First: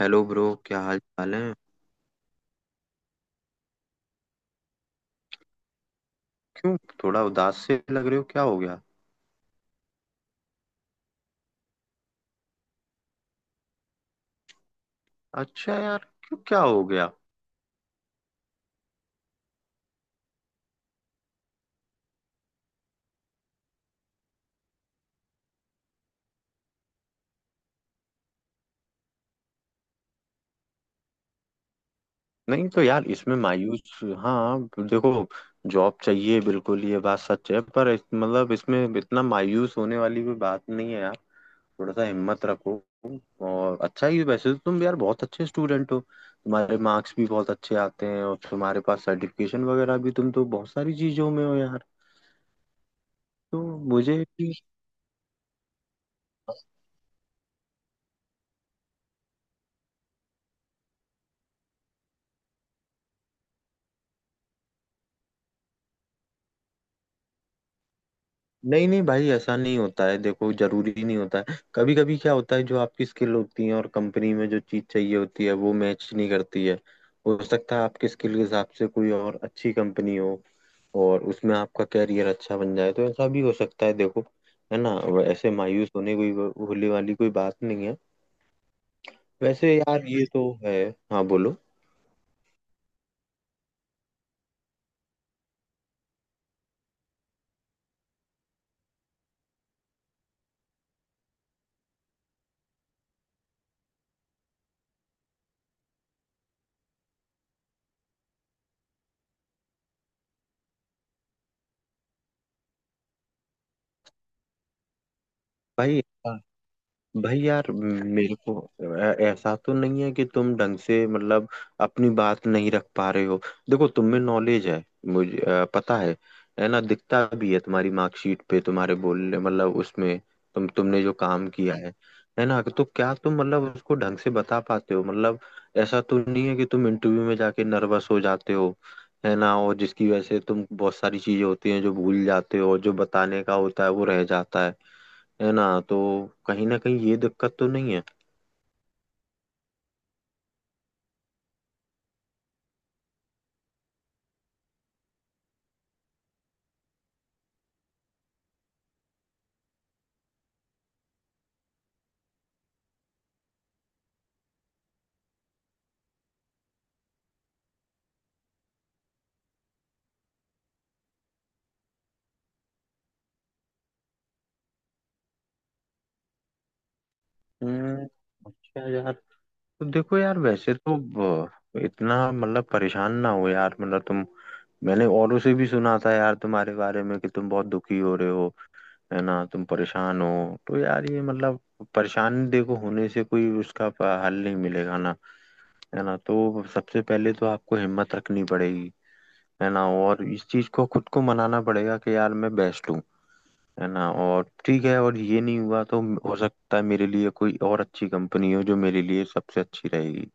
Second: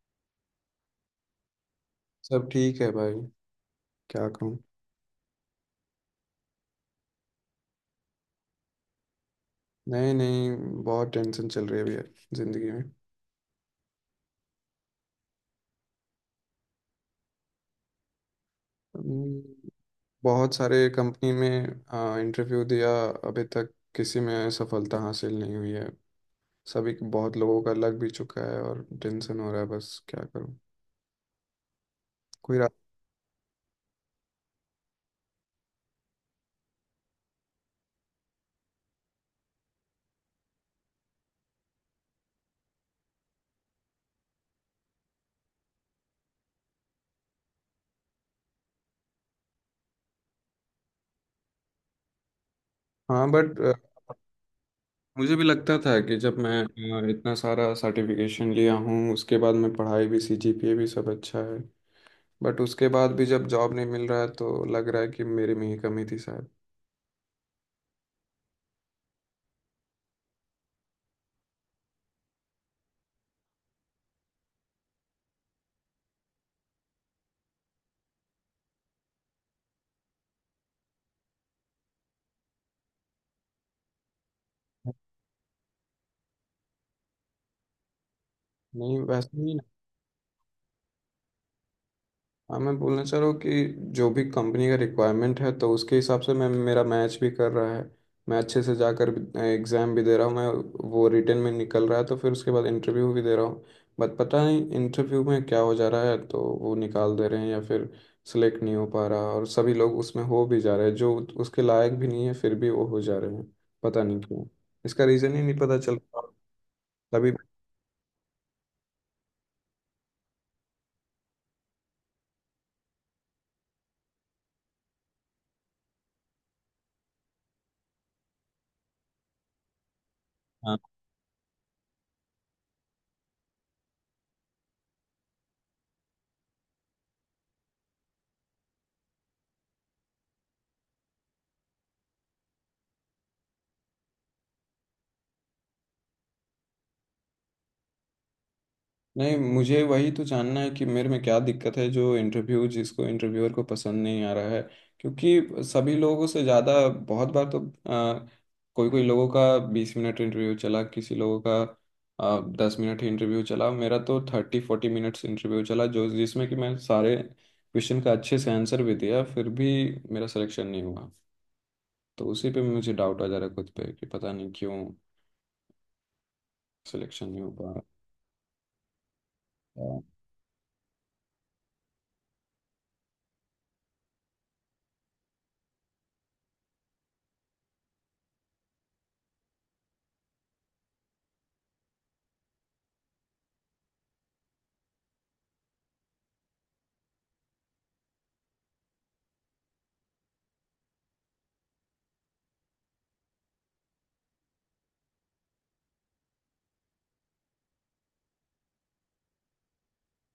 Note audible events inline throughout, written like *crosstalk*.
Hello bro, क्या हाल चाल है। सब ठीक है भाई। क्या कहूँ। क्यों, थोड़ा उदास से लग रहे हो, क्या हो गया। नहीं नहीं, बहुत टेंशन चल रही है अभी जिंदगी में। अच्छा यार, क्यों, क्या हो गया। हम्म, बहुत सारे कंपनी में इंटरव्यू दिया। अभी तक किसी में सफलता हासिल नहीं हुई है। सभी बहुत लोगों का लग भी चुका है और टेंशन हो रहा है, बस क्या करूँ। कोई रा... नहीं तो यार, इसमें मायूस, हाँ, देखो, जॉब चाहिए बिल्कुल, ये बात सच है, पर मतलब इसमें इतना मायूस होने वाली भी बात नहीं है यार। थोड़ा सा हिम्मत रखो, और अच्छा ही वैसे तो तुम यार बहुत अच्छे स्टूडेंट हो, तुम्हारे मार्क्स भी बहुत अच्छे आते हैं, और तुम्हारे पास सर्टिफिकेशन वगैरह भी, तुम तो बहुत सारी चीजों में हो यार। हाँ बट तो मुझे भी मुझे भी लगता था कि जब मैं इतना सारा सर्टिफिकेशन लिया हूँ उसके बाद मैं पढ़ाई भी CGPA भी सब अच्छा है। बट उसके बाद भी जब जॉब नहीं मिल रहा है तो लग रहा है कि मेरे में ही कमी थी शायद। नहीं, नहीं भाई, ऐसा नहीं होता है। देखो, जरूरी नहीं होता है, कभी कभी क्या होता है, जो आपकी स्किल होती है और कंपनी में जो चीज चाहिए होती है, वो मैच नहीं करती है। हो सकता है आपके स्किल के हिसाब से कोई और अच्छी कंपनी हो, और उसमें आपका कैरियर अच्छा बन जाए, तो ऐसा भी हो सकता है। देखो, है ना, वो ऐसे मायूस होने, कोई होने वाली कोई बात नहीं है। नहीं वैसे ही ना। वैसे यार ये तो है। हाँ, बोलो हाँ मैं बोलना चाह रहा हूँ कि जो भी कंपनी का रिक्वायरमेंट है तो उसके हिसाब से मैं मेरा मैच भी कर रहा है। मैं अच्छे से जाकर एग्ज़ाम भी दे रहा हूँ, मैं वो रिटर्न में निकल रहा है तो फिर उसके बाद इंटरव्यू भी दे रहा हूँ। बट पता नहीं इंटरव्यू में क्या हो जा रहा है तो वो निकाल दे रहे हैं या फिर सिलेक्ट नहीं हो पा रहा। और सभी लोग उसमें हो भी जा रहे हैं जो उसके लायक भी नहीं है फिर भी वो हो जा रहे हैं। पता नहीं क्यों, इसका रीज़न ही नहीं पता चल भाई। रहा। तभी भाई यार मेरे को, ऐसा तो नहीं है कि तुम ढंग से, मतलब, अपनी बात नहीं रख पा रहे हो। देखो, तुम में नॉलेज है, मुझे पता है। है ना, दिखता भी है तुम्हारी मार्कशीट पे, तुम्हारे बोलने, मतलब उसमें तुमने जो काम किया है। है ना, तो क्या तुम, मतलब उसको ढंग से बता पाते हो, मतलब ऐसा तो नहीं है कि तुम इंटरव्यू में जाके नर्वस हो जाते हो। है ना, और जिसकी वजह से तुम बहुत सारी चीजें होती हैं जो भूल जाते हो और जो बताने का होता है वो रह जाता है। है ना, तो कहीं ना कहीं ये दिक्कत तो नहीं है। नहीं, मुझे वही तो जानना है कि मेरे में क्या दिक्कत है जो इंटरव्यू जिसको इंटरव्यूअर को पसंद नहीं आ रहा है। क्योंकि सभी लोगों से ज़्यादा बहुत बार तो कोई कोई लोगों का 20 मिनट इंटरव्यू चला, किसी लोगों का 10 मिनट ही इंटरव्यू चला, मेरा तो 30 40 मिनट्स इंटरव्यू चला जो जिसमें कि मैं सारे क्वेश्चन का अच्छे से आंसर भी दिया फिर भी मेरा सिलेक्शन नहीं हुआ। तो उसी पे मुझे डाउट आ जा रहा है खुद पे कि पता नहीं क्यों सिलेक्शन नहीं हो पा हम्म अच्छा यार। तो रहा। देखो यार, इतना मतलब परेशान ना हो यार, मतलब तुम, मैंने औरों से भी सुना था यार तुम्हारे बारे में कि तुम बहुत दुखी हो रहे हो। है ना, तुम परेशान हो। तो यार ये मतलब, परेशानी देखो होने से कोई उसका हल नहीं मिलेगा ना। है ना, तो सबसे पहले तो आपको हिम्मत रखनी पड़ेगी। है ना, और इस चीज को खुद को मनाना पड़ेगा कि यार मैं बेस्ट हूँ। है ना, और ठीक है, और ये नहीं हुआ तो हो सकता है मेरे लिए कोई और अच्छी कंपनी हो जो मेरे लिए सबसे अच्छी रहेगी।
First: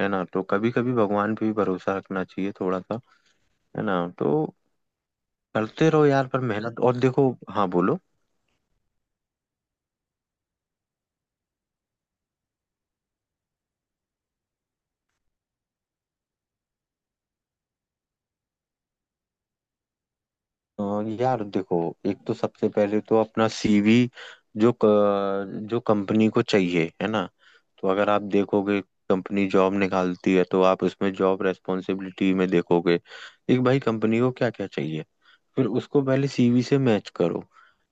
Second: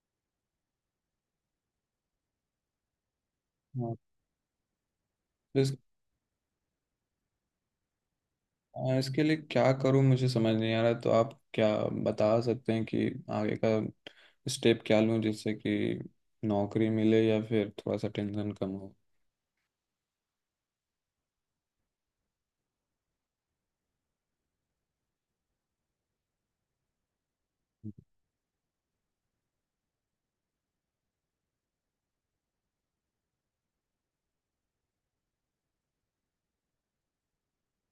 है ना, तो कभी कभी भगवान पे भी भरोसा रखना चाहिए थोड़ा सा। है हाँ। ना, तो करते रहो यार पर मेहनत, और देखो। हाँ, बोलो। इसके लिए क्या करूं मुझे समझ नहीं आ रहा, तो आप क्या बता सकते हैं कि आगे का स्टेप क्या लूं जिससे कि नौकरी मिले या फिर थोड़ा सा टेंशन कम हो। अ, यार देखो, एक तो सबसे पहले तो अपना सीवी, जो कंपनी को चाहिए। है ना, तो अगर आप देखोगे कंपनी जॉब निकालती है, तो आप उसमें जॉब रेस्पॉन्सिबिलिटी में देखोगे एक, भाई कंपनी को क्या क्या चाहिए। फिर उसको पहले सीवी से मैच करो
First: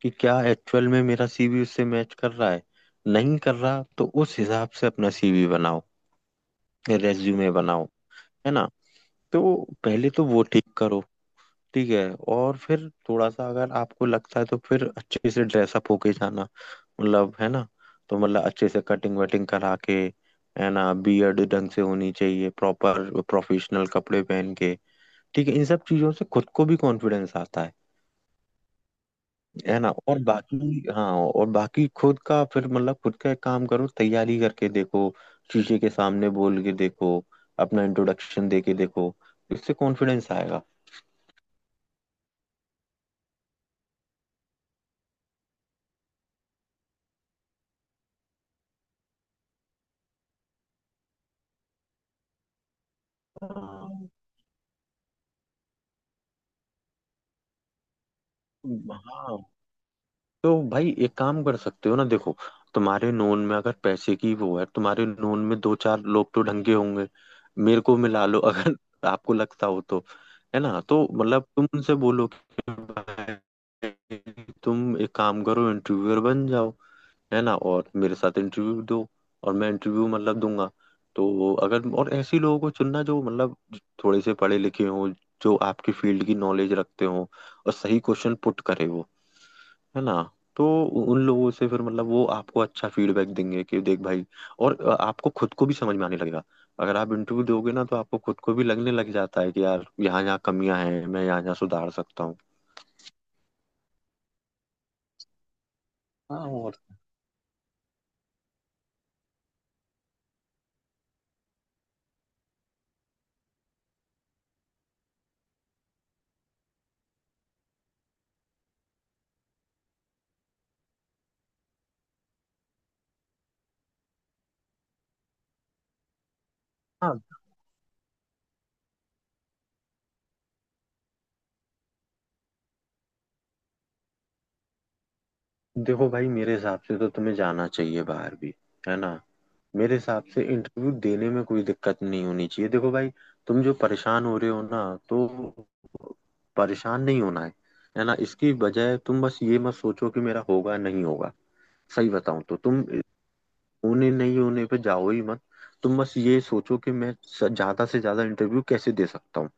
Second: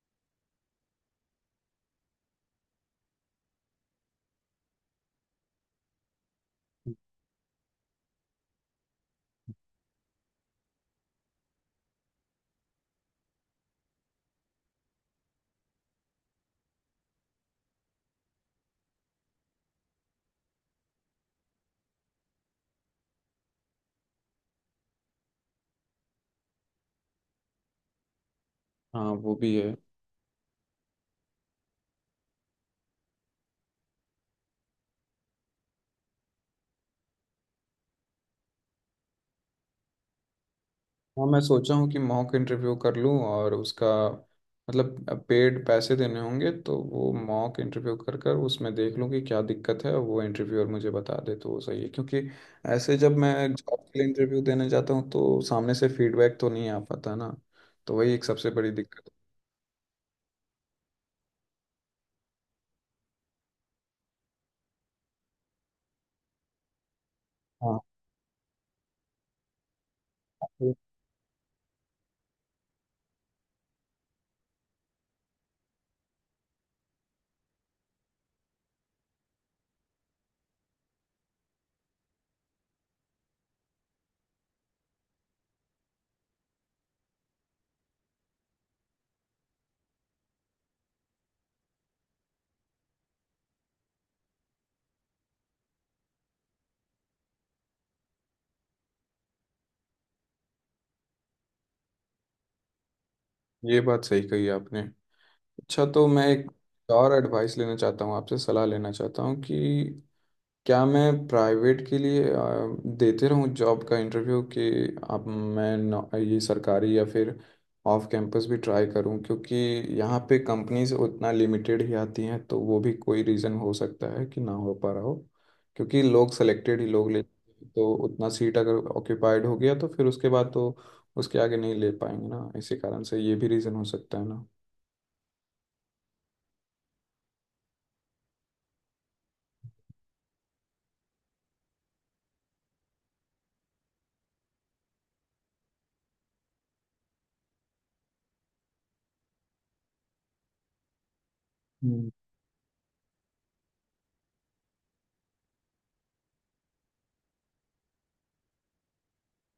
कि क्या एक्चुअल में मेरा सीवी उससे मैच कर रहा है। नहीं कर रहा तो उस हिसाब से अपना सीवी बनाओ, रेज्यूमे बनाओ। है ना, तो पहले तो वो ठीक करो। ठीक है, और फिर थोड़ा सा अगर आपको लगता है तो फिर अच्छे से ड्रेसअप होके जाना मतलब, है ना, तो मतलब अच्छे से कटिंग वटिंग करा के, है ना, बियर्ड ढंग से होनी चाहिए, प्रॉपर प्रोफेशनल कपड़े पहन के। ठीक है, इन सब चीजों से खुद को भी कॉन्फिडेंस आता है। हाँ वो भी है। है ना, और बाकी, हाँ, और बाकी खुद का फिर, मतलब खुद का एक काम करो, तैयारी करके देखो, शीशे के सामने बोल के देखो, अपना इंट्रोडक्शन दे के देखो, इससे कॉन्फिडेंस आएगा। हाँ मैं सोचा हूँ कि मॉक इंटरव्यू कर लूँ और उसका मतलब पेड पैसे देने होंगे तो वो मॉक इंटरव्यू कर कर उसमें देख लूँ कि क्या दिक्कत है और वो इंटरव्यूअर मुझे बता दे तो वो सही है। क्योंकि ऐसे जब मैं जॉब के लिए हाँ इंटरव्यू देने जाता हूँ तो सामने से फीडबैक तो नहीं आ पाता ना। तो वही एक सबसे बड़ी दिक्कत है। हाँ, तो भाई एक काम कर सकते हो ना। देखो, तुम्हारे नोन में अगर पैसे की वो है, तुम्हारे नोन में दो चार लोग तो ढंग के होंगे। हाँ मेरे को मिला लो अगर *laughs* आपको लगता हो तो। है ना, तो मतलब तुम उनसे बोलो कि भाई, तुम एक काम करो इंटरव्यूअर बन जाओ। है ना, और मेरे साथ इंटरव्यू दो, और मैं इंटरव्यू मतलब दूंगा। तो अगर और ऐसे लोगों को चुनना जो मतलब थोड़े से पढ़े लिखे हों, जो आपकी फील्ड की नॉलेज रखते हों, और सही क्वेश्चन पुट करे वो। है ना, तो उन लोगों से फिर मतलब वो आपको अच्छा फीडबैक देंगे कि देख भाई, और आपको खुद को भी समझ में आने लगेगा। अगर आप इंटरव्यू दोगे ना, तो आपको खुद को भी लगने लग जाता है कि यार यहाँ यहाँ कमियां हैं, मैं यहाँ यहाँ सुधार सकता हूँ। ये बात सही कही आपने। अच्छा तो मैं हाँ, एक और और एडवाइस लेना चाहता हूँ आपसे, सलाह लेना चाहता हूँ कि क्या मैं प्राइवेट के लिए देते रहूं जॉब का इंटरव्यू कि अब मैं ये सरकारी या फिर ऑफ कैंपस भी ट्राई करूं। क्योंकि यहाँ पे कंपनीज उतना लिमिटेड ही आती हैं तो वो भी कोई रीज़न हो सकता है कि ना हो पा रहा हो। क्योंकि लोग सेलेक्टेड ही लोग ले हाँ, तो उतना सीट अगर ऑक्यूपाइड हो गया तो फिर उसके बाद तो उसके आगे नहीं ले पाएंगे ना, इसी कारण से ये भी रीज़न हो सकता है ना। देखो भाई मेरे हिसाब से तो तुम्हें जाना चाहिए बाहर भी। है ना, मेरे हिसाब से इंटरव्यू देने में कोई दिक्कत नहीं होनी चाहिए। देखो भाई, तुम जो परेशान हो रहे हो ना, तो परेशान नहीं होना है। है ना, इसकी बजाय तुम बस ये मत सोचो कि मेरा होगा नहीं होगा। सही हम्म। बताऊं तो तुम होने नहीं होने पे जाओ ही मत। तुम बस ये सोचो कि ज्यादा से ज्यादा इंटरव्यू कैसे दे सकता हूँ।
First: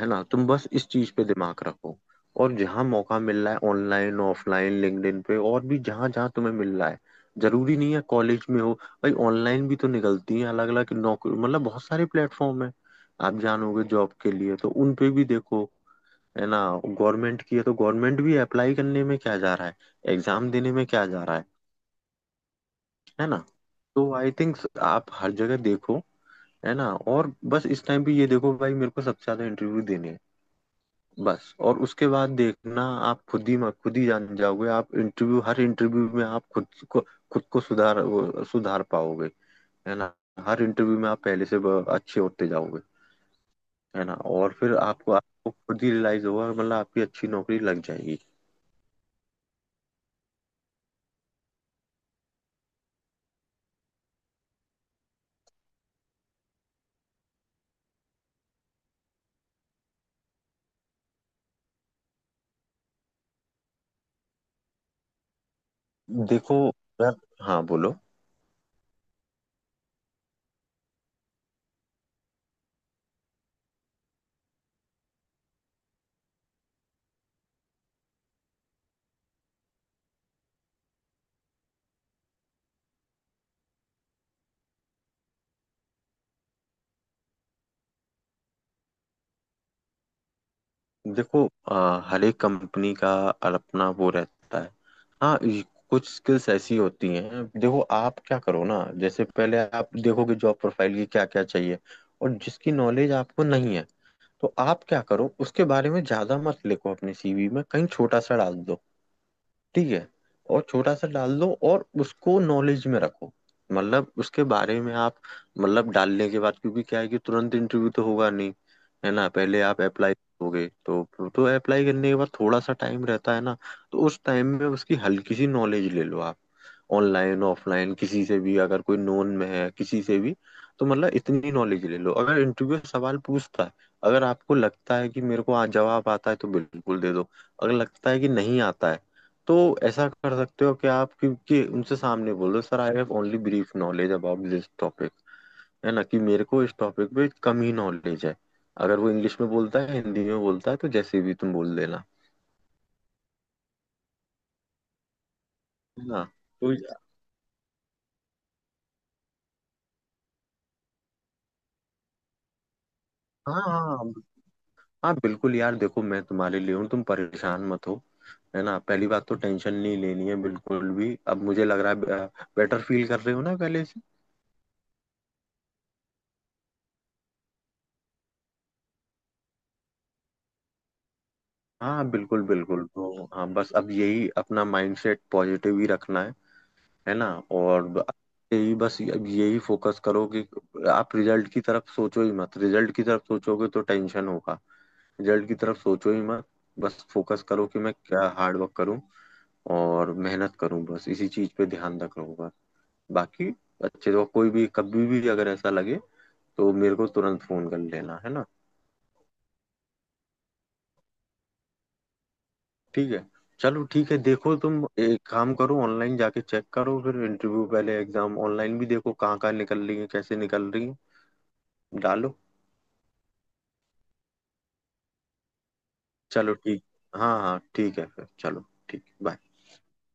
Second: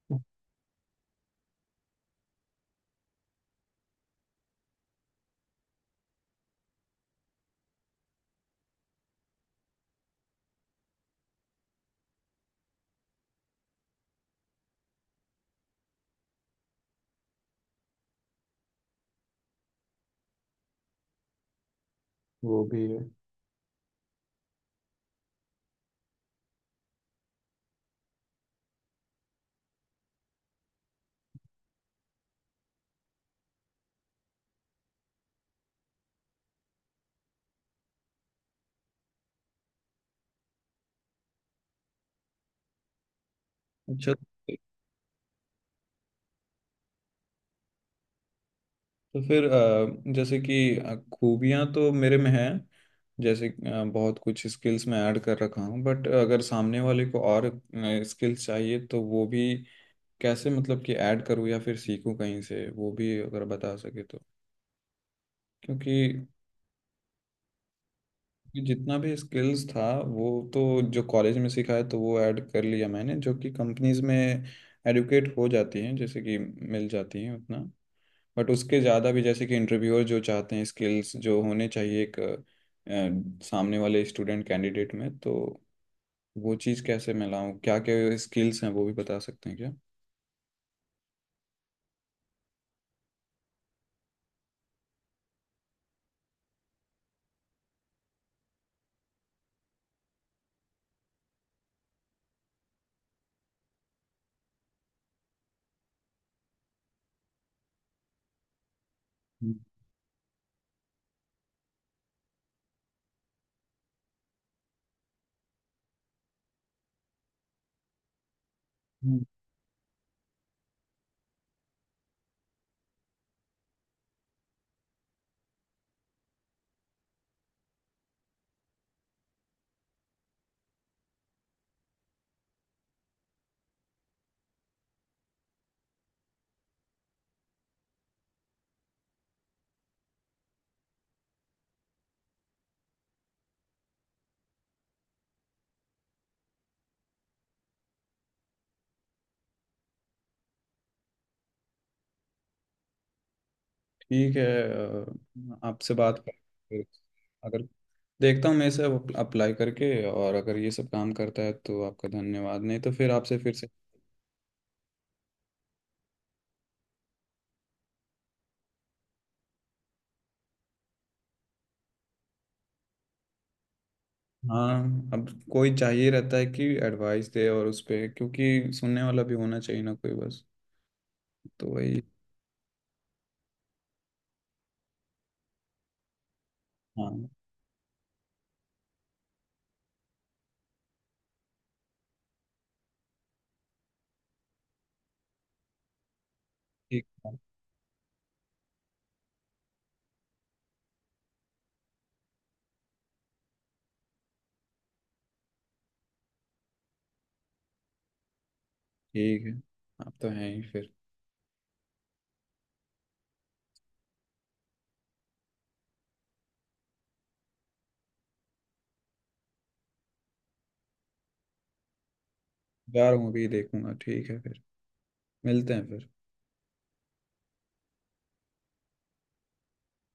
है ना, तुम बस इस चीज पे दिमाग रखो, और जहां मौका मिल रहा है ऑनलाइन ऑफलाइन लिंक्डइन पे और भी जहां जहां तुम्हें मिल रहा है। जरूरी नहीं है कॉलेज में हो, भाई ऑनलाइन भी तो निकलती है अलग अलग नौकरी, मतलब बहुत सारे प्लेटफॉर्म है आप जानोगे जॉब के लिए, तो उन पे भी देखो। है ना, गवर्नमेंट की है तो गवर्नमेंट भी, अप्लाई करने में क्या जा रहा है, एग्जाम देने में क्या जा रहा है। वो भी है। है ना, तो आई थिंक आप हर जगह देखो। है ना, और बस इस टाइम पे ये देखो भाई, मेरे को सबसे ज्यादा इंटरव्यू देने हैं बस। और उसके बाद देखना, आप खुद ही जान जाओगे। आप इंटरव्यू, हर इंटरव्यू में आप खुद को सुधार पाओगे। है ना, हर इंटरव्यू में आप पहले से अच्छे होते जाओगे। है अच्छा ना, और फिर आपको आपको खुद ही रियलाइज होगा, मतलब आपकी अच्छी नौकरी लग जाएगी। तो फिर जैसे कि खूबियां तो मेरे में हैं, जैसे बहुत कुछ स्किल्स मैं ऐड कर रखा हूँ। बट अगर सामने वाले को और स्किल्स चाहिए तो वो भी कैसे मतलब कि ऐड करूँ या फिर सीखूँ कहीं से, वो भी अगर बता सके तो। क्योंकि देखो यार, हाँ बोलो। जितना भी स्किल्स था वो तो जो कॉलेज में सीखा है तो वो ऐड कर लिया मैंने जो कि कंपनीज में एडुकेट हो जाती हैं जैसे कि मिल जाती हैं उतना। बट उसके ज़्यादा भी जैसे कि इंटरव्यूअर जो चाहते हैं स्किल्स जो होने चाहिए एक सामने वाले स्टूडेंट कैंडिडेट में, तो वो चीज़ कैसे मैं लाऊं, क्या क्या स्किल्स हैं वो भी बता सकते हैं क्या। देखो, हर एक कंपनी का अपना वो रहता है। हाँ, ये कुछ स्किल्स ऐसी होती हैं, देखो आप क्या करो ना, जैसे पहले आप देखो कि जॉब प्रोफाइल की क्या क्या चाहिए, और जिसकी नॉलेज आपको नहीं है, तो आप क्या करो, उसके बारे में ज्यादा मत लिखो अपने सीवी में, कहीं छोटा सा डाल दो। ठीक है, और छोटा सा डाल दो, और उसको नॉलेज में रखो। मतलब उसके बारे में आप, मतलब डालने के बाद, क्योंकि क्या है कि तुरंत इंटरव्यू तो होगा नहीं। है हम्म। ना, पहले आप अप्लाई करोगे, तो अप्लाई करने के बाद थोड़ा सा टाइम रहता है ना, तो उस टाइम में उसकी हल्की सी नॉलेज ले लो आप, ऑनलाइन ऑफलाइन किसी से भी, अगर कोई नोन में है किसी से भी। तो मतलब इतनी नॉलेज ले लो, अगर इंटरव्यू सवाल पूछता है, अगर आपको लगता है कि मेरे को आज जवाब आता है तो बिल्कुल दे दो। अगर लगता है कि नहीं आता है, तो ऐसा कर सकते हो कि आप, क्योंकि उनसे सामने बोलो, sir I have only brief knowledge about this topic. है ना, कि मेरे को इस टॉपिक पे कम ही नॉलेज है। अगर वो इंग्लिश में बोलता है, हिंदी में बोलता है, तो जैसे भी तुम बोल देना। ठीक है। आपसे है बात ना, कर तो फिर अगर देखता हूँ मैं इसे अप्लाई करके और अगर ये सब काम करता है तो आपका धन्यवाद, नहीं तो फिर आपसे फिर हाँ। से। हाँ बिल्कुल यार, देखो मैं तुम्हारे लिए हूँ, तुम परेशान मत हो। है ना, पहली बात तो टेंशन नहीं लेनी है बिल्कुल भी। अब मुझे लग रहा है बेटर फील कर रहे हो ना पहले से। हाँ अब कोई चाहिए रहता है कि एडवाइस दे और उस पे क्योंकि सुनने वाला भी होना चाहिए ना कोई, बस तो वही। हाँ, बिल्कुल बिल्कुल, तो हाँ बस अब यही अपना माइंडसेट पॉजिटिव ही रखना है। है ना, हाँ और यही बस, अब यही फोकस करो कि आप रिजल्ट की तरफ सोचो ही मत। रिजल्ट की तरफ सोचोगे तो टेंशन होगा, रिजल्ट की तरफ सोचो ही मत। बस ठीक है। फोकस करो कि मैं क्या हार्ड वर्क करूं और मेहनत करूं, बस इसी चीज पे ध्यान रखूंगा। बाकी अच्छे तो, कोई भी कभी भी अगर ऐसा लगे तो मेरे को तुरंत फोन कर लेना, है ना। ठीक है आप तो हैं ही फिर। ठीक है, चलो ठीक है। देखो तुम एक काम करो, ऑनलाइन जाके चेक करो, फिर इंटरव्यू पहले एग्जाम ऑनलाइन भी देखो, कहाँ कहाँ निकल रही है, कैसे निकल रही है, डालो। जा रहा हूँ अभी देखूंगा, ठीक है फिर मिलते हैं फिर। चलो ठीक। हाँ हाँ ठीक है, फिर चलो ठीक, बाय।